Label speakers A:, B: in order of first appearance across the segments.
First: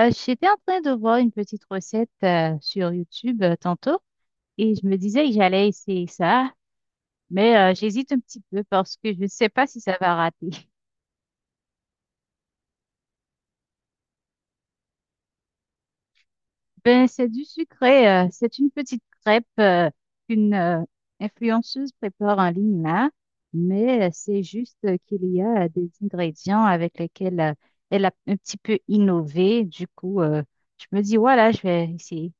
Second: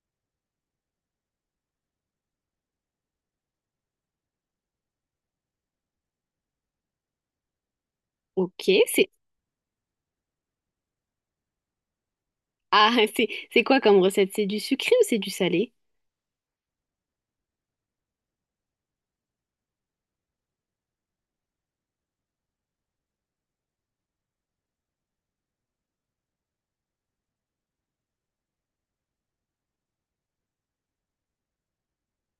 A: J'étais en train de voir une petite recette sur YouTube tantôt et je me disais que j'allais essayer ça, mais j'hésite un petit
B: Ok.
A: peu parce que je ne sais pas si ça va rater.
B: C'est quoi comme recette? C'est du sucré ou c'est du salé?
A: Ben, c'est du sucré, c'est une petite crêpe qu'une influenceuse prépare en ligne là, mais c'est juste qu'il y a des ingrédients avec lesquels elle a un petit peu innové. Du coup, je me dis, voilà, je vais essayer.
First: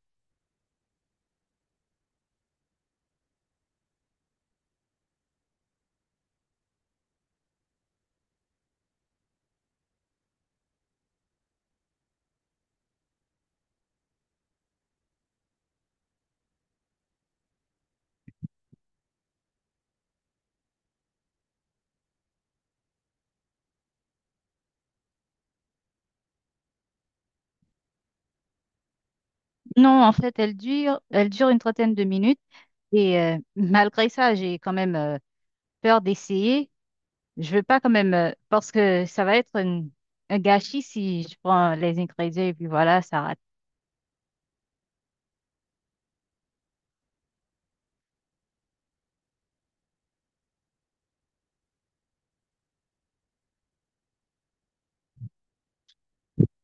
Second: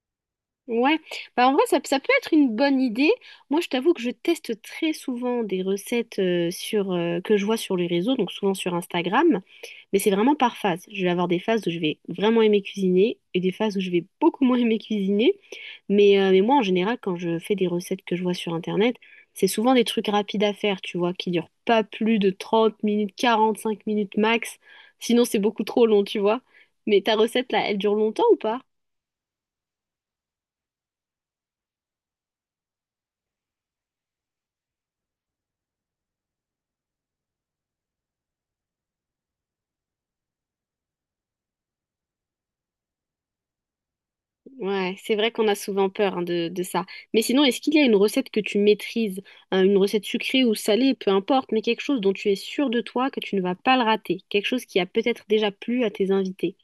B: Ouais, bah en vrai ça, ça peut être une bonne idée. Moi je t'avoue que je teste très souvent des recettes sur que je vois sur les réseaux, donc souvent sur Instagram. Mais c'est vraiment par phase. Je vais avoir des phases où je vais vraiment aimer cuisiner et des phases où je vais beaucoup moins aimer cuisiner. Mais moi, en général, quand je fais des recettes que je vois sur Internet, c'est souvent des trucs rapides à faire, tu vois, qui durent pas plus de 30 minutes, 45 minutes max. Sinon, c'est beaucoup trop long, tu vois. Mais ta recette, là, elle dure longtemps ou pas?
A: Non, en fait, elle dure une trentaine de minutes. Et malgré ça, j'ai quand même peur d'essayer. Je veux pas quand même, parce que ça va être un gâchis si je prends les ingrédients et puis voilà, ça rate.
B: Ouais, c'est vrai qu'on a souvent peur hein, de ça. Mais sinon, est-ce qu'il y a une recette que tu maîtrises, hein, une recette sucrée ou salée, peu importe, mais quelque chose dont tu es sûr de toi que tu ne vas pas le rater, quelque chose qui a peut-être déjà plu à tes invités?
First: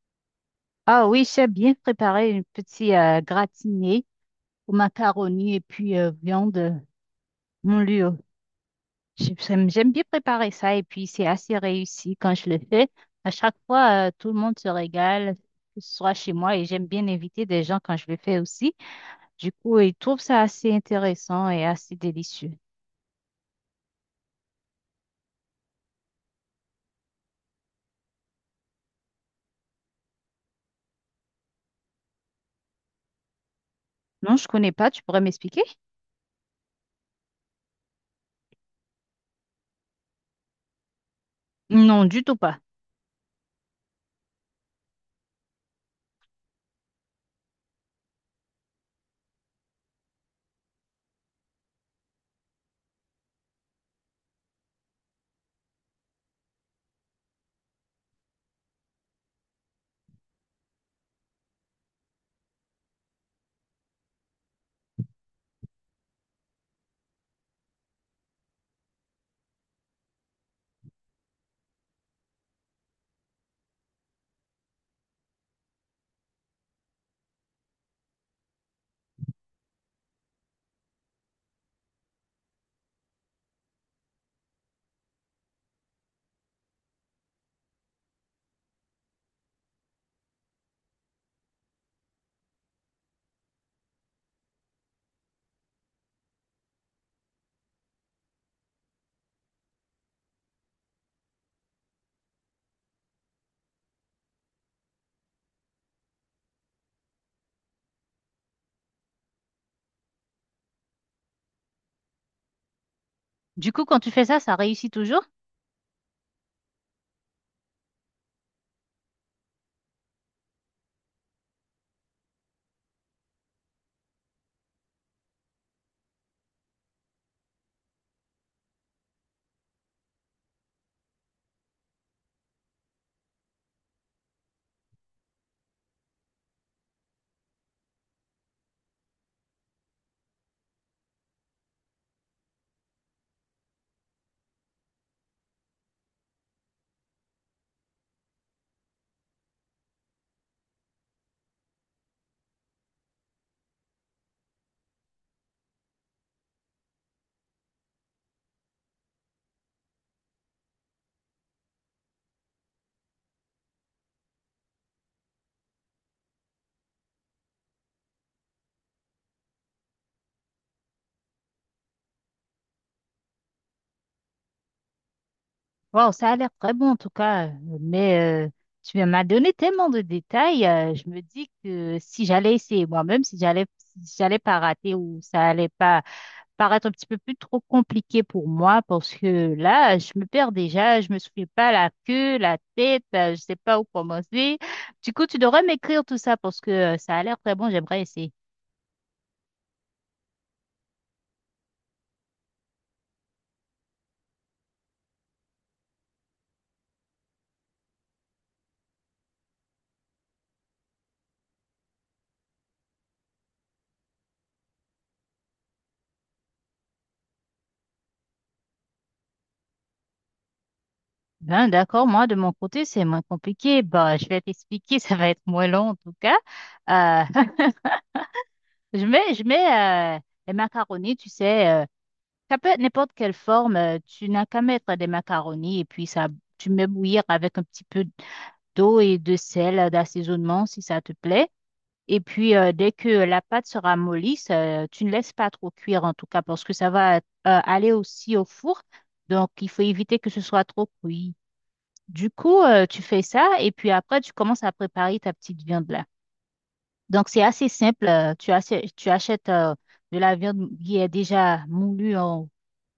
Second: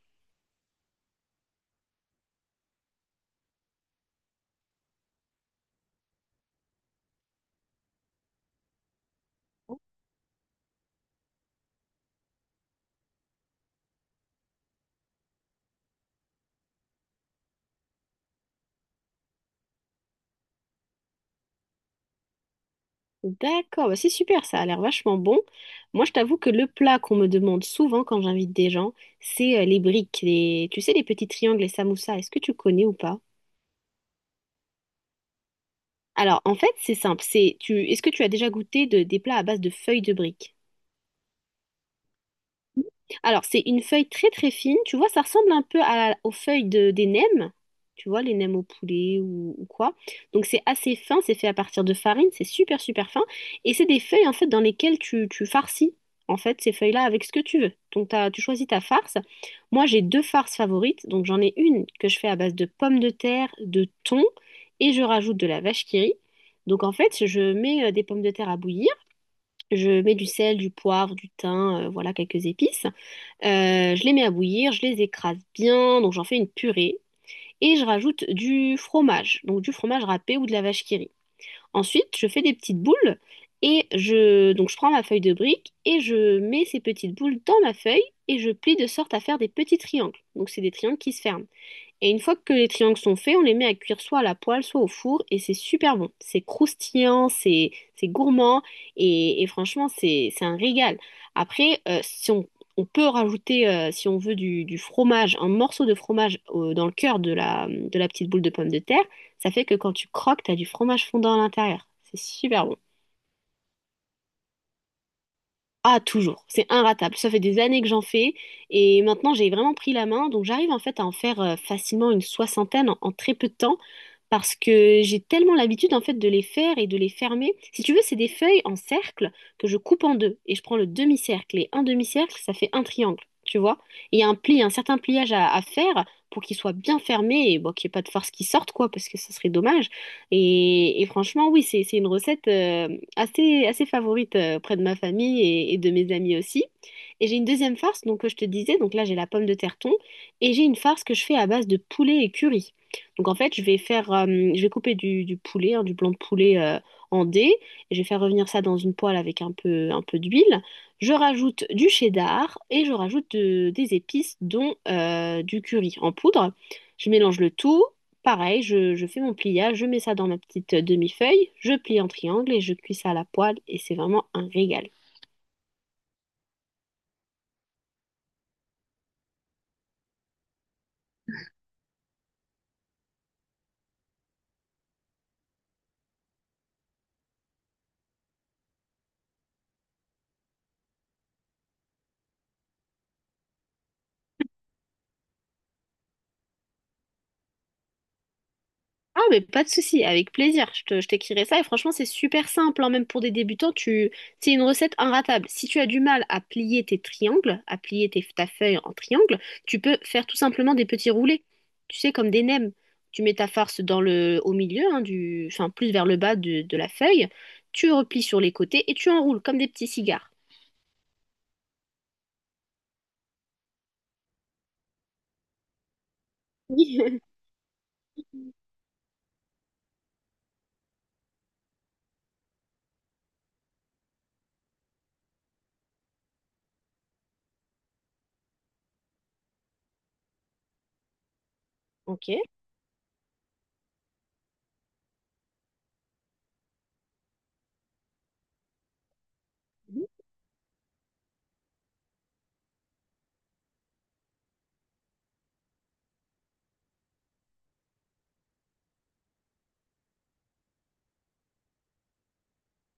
A: Ah oui, j'ai bien préparé une petite gratinée aux macaronis et puis viande moulure. J'aime bien préparer ça et puis c'est assez réussi quand je le fais. À chaque fois, tout le monde se régale, que ce soit chez moi et j'aime bien inviter des gens quand je le fais aussi. Du coup, ils trouvent ça assez intéressant et assez délicieux.
B: D'accord, bah c'est super, ça a l'air vachement bon. Moi, je t'avoue que le plat qu'on me demande souvent quand j'invite des gens, c'est les briques, tu sais, les petits triangles, les samoussas. Est-ce que tu connais ou pas?
A: Non, je connais pas. Tu pourrais m'expliquer?
B: Alors, en fait, c'est simple. Est-ce que tu as déjà goûté des plats à base de feuilles de briques?
A: Non, du tout pas.
B: Alors, c'est une feuille très très fine. Tu vois, ça ressemble un peu aux feuilles des nems. Tu vois, les nems au poulet ou quoi. Donc, c'est assez fin. C'est fait à partir de farine. C'est super super fin. Et c'est des feuilles en fait dans lesquelles tu farcis en fait ces feuilles-là avec ce que tu veux. Donc, tu choisis ta farce. Moi, j'ai deux farces favorites. Donc, j'en ai une que je fais à base de pommes de terre, de thon et je rajoute de la vache qui rit. Donc, en fait, je mets des pommes de terre à bouillir. Je mets du sel, du poivre, du thym, voilà quelques épices. Je les mets à bouillir, je les écrase bien, donc j'en fais une purée. Et je rajoute du fromage, donc du fromage râpé ou de la vache qui rit. Ensuite, je fais des petites boules et donc je prends ma feuille de brique et je mets ces petites boules dans ma feuille et je plie de sorte à faire des petits triangles. Donc c'est des triangles qui se ferment. Et une fois que les triangles sont faits, on les met à cuire soit à la poêle, soit au four, et c'est super bon. C'est croustillant, c'est gourmand, et franchement, c'est un régal. Après, si on peut rajouter, si on veut, du fromage, un morceau de fromage dans le cœur de la petite boule de pomme de terre, ça fait que quand tu croques, t'as du fromage fondant à l'intérieur. C'est super bon.
A: Du coup, quand tu fais ça, ça réussit toujours?
B: Ah, toujours. C'est inratable. Ça fait des années que j'en fais et maintenant j'ai vraiment pris la main. Donc j'arrive en fait à en faire facilement une soixantaine en très peu de temps parce que j'ai tellement l'habitude en fait de les faire et de les fermer. Si tu veux, c'est des feuilles en cercle que je coupe en deux et je prends le demi-cercle et un demi-cercle, ça fait un triangle, tu vois. Et il y a un pli, un certain pliage à faire pour qu'il soit bien fermé et bon, qu'il n'y ait pas de force qui sorte quoi parce que ça serait dommage. Et franchement, oui, c'est une recette assez favorite auprès de ma famille et de mes amis aussi. Et j'ai une deuxième farce, donc que je te disais, donc là j'ai la pomme de terre thon, et j'ai une farce que je fais à base de poulet et curry. Donc en fait, je vais faire, je vais couper du poulet, hein, du blanc de poulet en dés, et je vais faire revenir ça dans une poêle avec un peu d'huile. Je rajoute du cheddar et je rajoute des épices, dont du curry en poudre. Je mélange le tout. Pareil, je fais mon pliage, je mets ça dans ma petite demi-feuille, je plie en triangle et je cuis ça à la poêle et c'est vraiment un régal.
A: Waouh, ça a l'air très bon en tout cas. Mais tu m'as donné tellement de détails. Je me dis que si j'allais essayer moi-même, si j'allais, si j'allais pas rater ou ça allait pas paraître un petit peu plus trop compliqué pour moi, parce que là, je me perds déjà. Je me souviens pas la queue, la tête. Je sais pas où commencer. Du coup, tu devrais m'écrire tout ça parce que ça a l'air très bon. J'aimerais essayer.
B: Ah mais pas de souci, avec plaisir, je t'écrirai ça et franchement c'est super simple, hein, même pour des débutants, tu... c'est une recette inratable. Si tu as du mal à plier tes triangles, à plier ta feuille en triangle, tu peux faire tout simplement des petits roulés, tu sais, comme des nems. Tu mets ta farce dans le, au milieu, hein, du, enfin plus vers le bas de la feuille, tu replies sur les côtés et tu enroules comme des petits cigares.
A: Ben, d'accord, moi de mon côté c'est moins compliqué. Bah, je vais t'expliquer, ça va être moins long en tout cas. Euh, je mets les macaronis, tu sais, ça peut être n'importe quelle forme. Tu n'as qu'à mettre des macaronis et puis ça, tu mets bouillir avec un petit peu d'eau et de sel d'assaisonnement si ça te plaît. Et
B: Ok.
A: puis dès que la pâte sera mollisse, tu ne laisses pas trop cuire en tout cas parce que ça va aller aussi au four. Donc il faut éviter que ce soit trop cuit. Du coup, tu fais ça et puis après, tu commences à préparer ta petite viande là. Donc, c'est assez simple. Tu achètes de la viande qui est déjà moulue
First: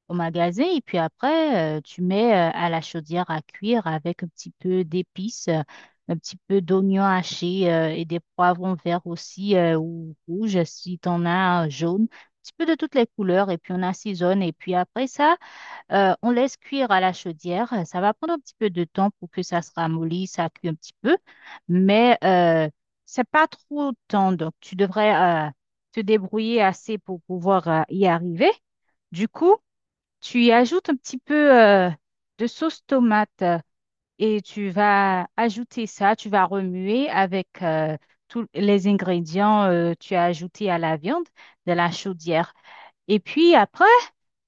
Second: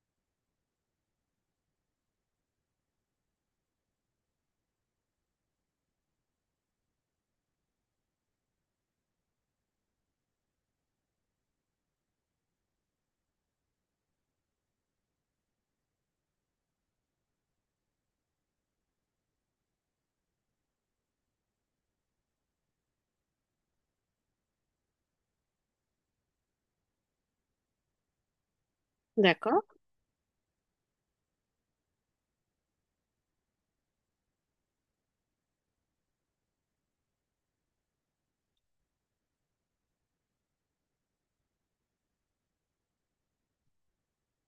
A: au magasin et puis après, tu mets à la chaudière à cuire avec un petit peu d'épices, un petit peu d'oignons hachés et des poivrons verts aussi ou rouges si tu en as jaune, un petit peu de toutes les couleurs et puis on assaisonne et puis après ça, on laisse cuire à la chaudière. Ça va prendre un petit peu de temps pour que ça se ramollisse, ça cuit un petit peu, mais c'est pas trop temps. Donc, tu devrais euh, te débrouiller assez pour pouvoir y arriver. Du coup,
B: D'accord.
A: tu y ajoutes un petit peu de sauce tomate et tu vas ajouter ça. Tu vas remuer avec tous les ingrédients tu as ajoutés à la viande de la chaudière. Et puis après,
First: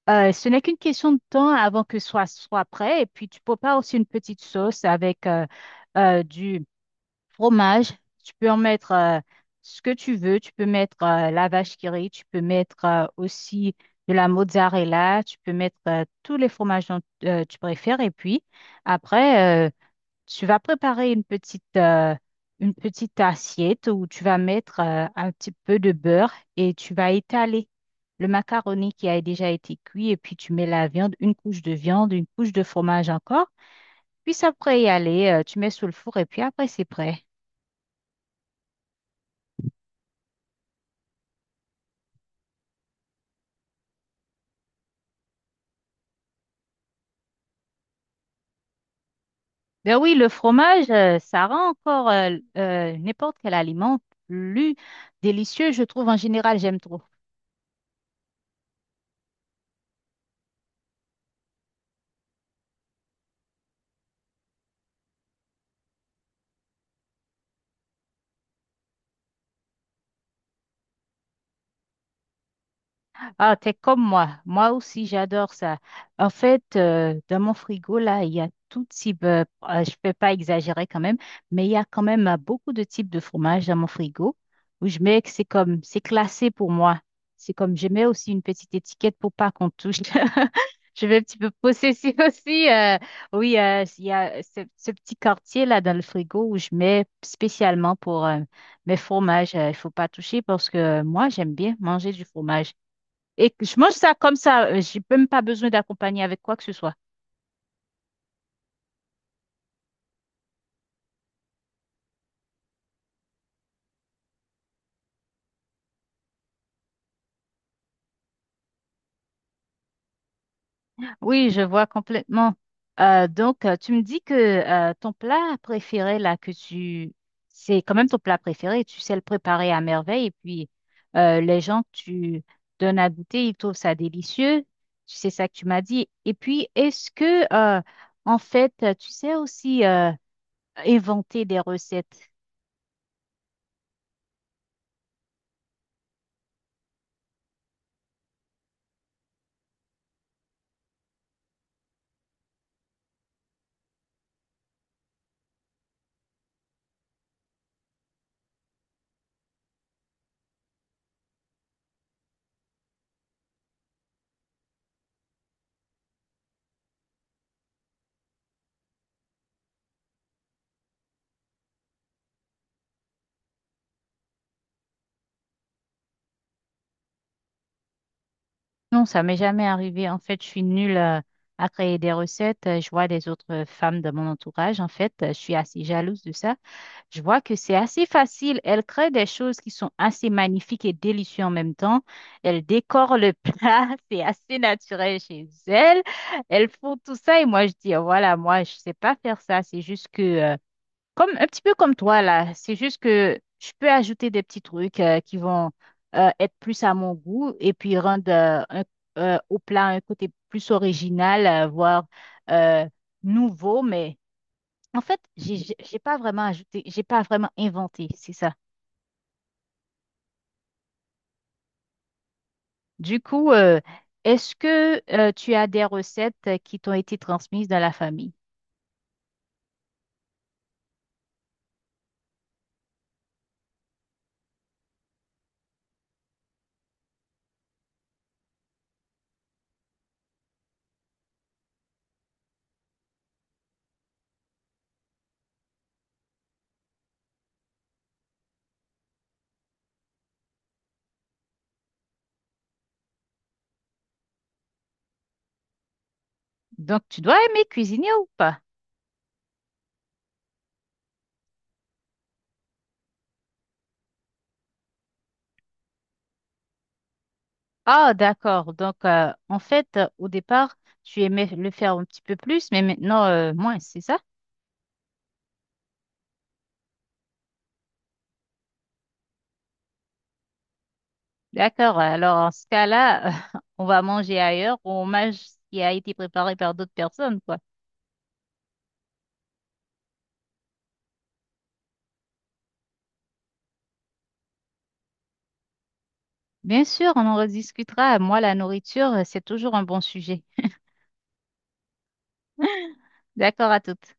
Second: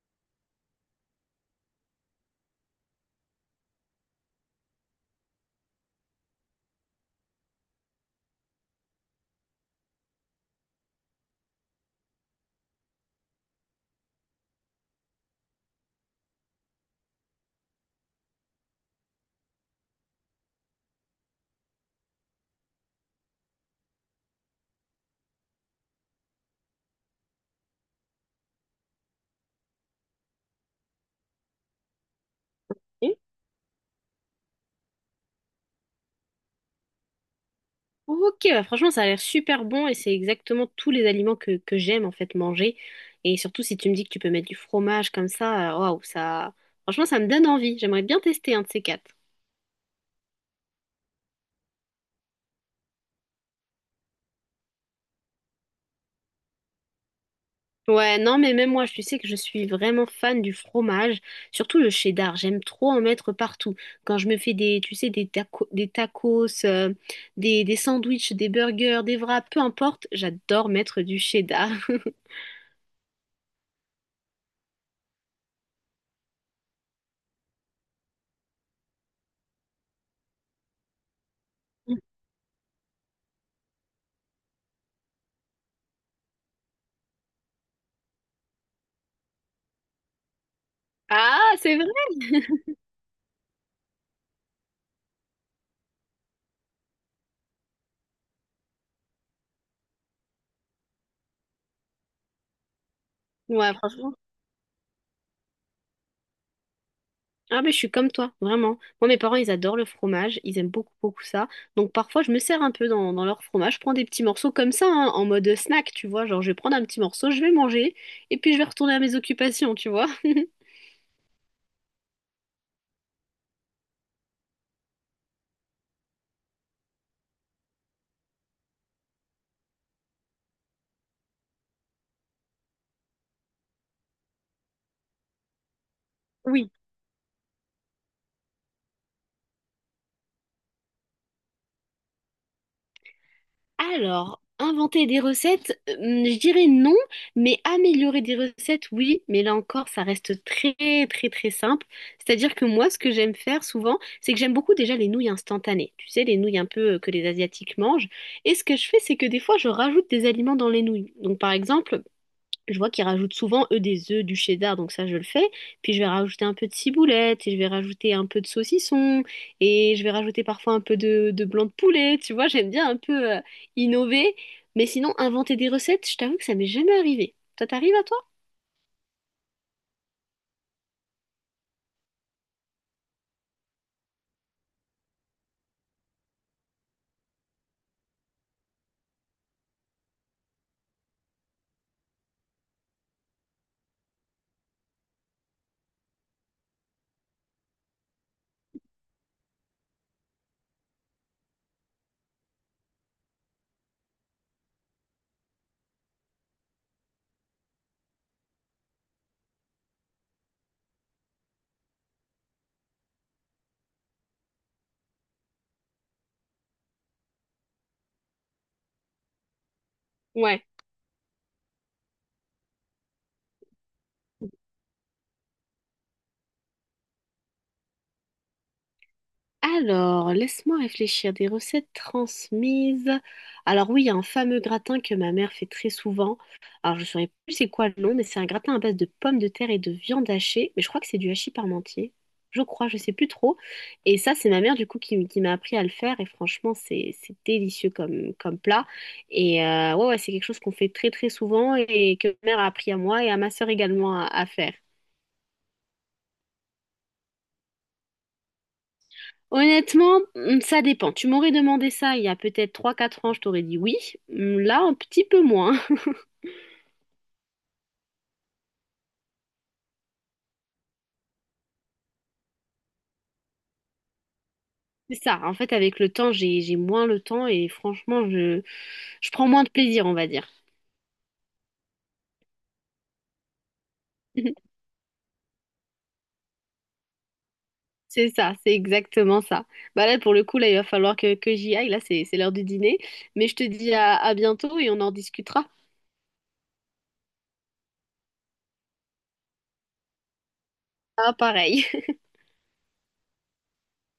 A: ce n'est qu'une question de temps avant que ce soit prêt. Et puis, tu prépares aussi une petite sauce avec du fromage. Tu peux en mettre ce que tu veux. Tu peux mettre la vache qui rit. Tu peux mettre aussi de la mozzarella. Tu peux mettre tous les fromages dont tu préfères. Et puis, après, tu vas préparer une petite assiette où tu vas mettre un petit peu de beurre et tu vas étaler le macaroni qui a déjà été cuit et puis tu mets la viande, une couche de viande, une couche de fromage
B: Ok,
A: encore. Puis après y aller, tu mets sous le four et puis après c'est prêt.
B: Ok, bah franchement, ça a l'air super bon et c'est exactement tous les aliments que j'aime en fait manger. Et surtout, si tu me dis que tu peux mettre du fromage comme ça, waouh, ça. Franchement, ça me donne envie. J'aimerais bien tester un de ces quatre.
A: Ben oui, le fromage, ça rend encore n'importe quel aliment plus délicieux, je trouve en général, j'aime trop.
B: Ouais, non, mais même moi, tu sais que je suis vraiment fan du fromage, surtout le cheddar. J'aime trop en mettre partout. Quand je me fais des, tu sais, des tacos, des sandwichs, des burgers, des wraps, peu importe, j'adore mettre du cheddar.
A: Ah, t'es comme moi. Moi aussi, j'adore ça. En fait, dans mon frigo, là, il y a tout type, ah, je peux pas exagérer quand même, mais il y a quand même beaucoup de types de fromages dans mon frigo où je mets que c'est comme, c'est classé pour moi. C'est comme, je mets aussi une petite étiquette pour pas qu'on touche. Je vais un petit peu
B: Ah, c'est vrai!
A: possessive aussi. Oui, il y a ce petit quartier là dans le frigo où je mets spécialement pour mes fromages. Il faut pas toucher parce que moi, j'aime bien manger du fromage. Et que
B: Ouais,
A: je mange ça
B: franchement.
A: comme ça. J'ai même pas besoin d'accompagner avec quoi que ce soit.
B: Ah ben je suis comme toi, vraiment. Moi mes parents ils adorent le fromage, ils aiment beaucoup beaucoup ça. Donc parfois je me sers un peu dans leur fromage, je prends des petits morceaux comme ça, hein, en mode snack, tu vois, genre je vais prendre un petit morceau, je vais manger, et puis je vais retourner à mes occupations, tu vois.
A: Oui, je vois complètement. Donc, tu me dis que ton plat préféré, là, que tu... C'est quand même ton plat préféré. Tu sais le préparer à merveille. Et puis, les gens que tu donnes à goûter, ils trouvent ça délicieux. Tu sais ça que tu m'as dit. Et puis,
B: Oui.
A: est-ce que, en fait, tu sais aussi inventer des recettes?
B: Alors, inventer des recettes, je dirais non, mais améliorer des recettes, oui, mais là encore, ça reste très, très, très simple. C'est-à-dire que moi, ce que j'aime faire souvent, c'est que j'aime beaucoup déjà les nouilles instantanées. Tu sais, les nouilles un peu que les Asiatiques mangent. Et ce que je fais, c'est que des fois, je rajoute des aliments dans les nouilles. Donc, par exemple, je vois qu'ils rajoutent souvent, eux, des œufs, du cheddar, donc ça, je le fais. Puis je vais rajouter un peu de ciboulette, et je vais rajouter un peu de saucisson, et je vais rajouter parfois un peu de blanc de poulet, tu vois, j'aime bien un peu innover. Mais sinon, inventer des recettes, je t'avoue que ça m'est jamais arrivé. Ça t'arrive à toi?
A: Non, ça m'est jamais arrivé. En fait, je suis nulle à créer des recettes. Je vois des autres femmes de mon entourage. En fait, je suis assez jalouse de ça. Je vois que c'est assez facile. Elles créent des choses qui sont assez magnifiques et délicieuses en même temps. Elles décorent le plat. C'est assez naturel chez elles. Elles font tout ça. Et moi, je dis, oh, voilà, moi, je sais pas faire ça. C'est juste que, comme, un petit peu comme toi, là. C'est juste que je peux ajouter des petits trucs qui vont être plus à mon goût et puis rendre au plat un côté plus original, voire euh, nouveau. Mais en fait, j'ai pas vraiment ajouté, j'ai pas vraiment inventé, c'est ça.
B: Ouais.
A: Du coup, est-ce que tu as des recettes qui t'ont été transmises dans la famille?
B: Alors, laisse-moi réfléchir. Des recettes transmises. Alors oui, il y a un fameux gratin que ma mère fait très souvent. Alors, je ne saurais plus c'est quoi le nom, mais c'est un gratin à base de pommes de terre et de viande hachée. Mais je crois que c'est du hachis parmentier. Je crois, je sais plus trop. Et ça, c'est ma mère du coup qui m'a appris à le faire. Et franchement, c'est délicieux comme plat. Et ouais, ouais, c'est quelque chose qu'on fait très très souvent et que ma mère a appris à moi et à ma sœur également à faire.
A: Donc, tu dois aimer cuisiner ou pas?
B: Honnêtement, ça dépend. Tu m'aurais demandé ça il y a peut-être 3 4 ans, je t'aurais dit oui. Là, un petit peu moins.
A: Ah, d'accord. Donc, en fait, au départ, tu aimais le faire un petit peu plus, mais maintenant, moins, c'est ça?
B: C'est ça. En fait, avec le temps, j'ai moins le temps et franchement, je prends moins de plaisir, on va dire.
A: D'accord. Alors, en ce cas-là, on va manger ailleurs ou on mange ce qui a été préparé par d'autres personnes, quoi.
B: C'est, ça, c'est exactement ça. Bah là, pour le coup, là, il va falloir que j'y aille. Là, c'est l'heure du dîner. Mais je te dis à bientôt et on en discutera.
A: Bien sûr, on en rediscutera. Moi, la nourriture, c'est toujours un bon sujet.
B: Ah, pareil.
A: D'accord à toutes.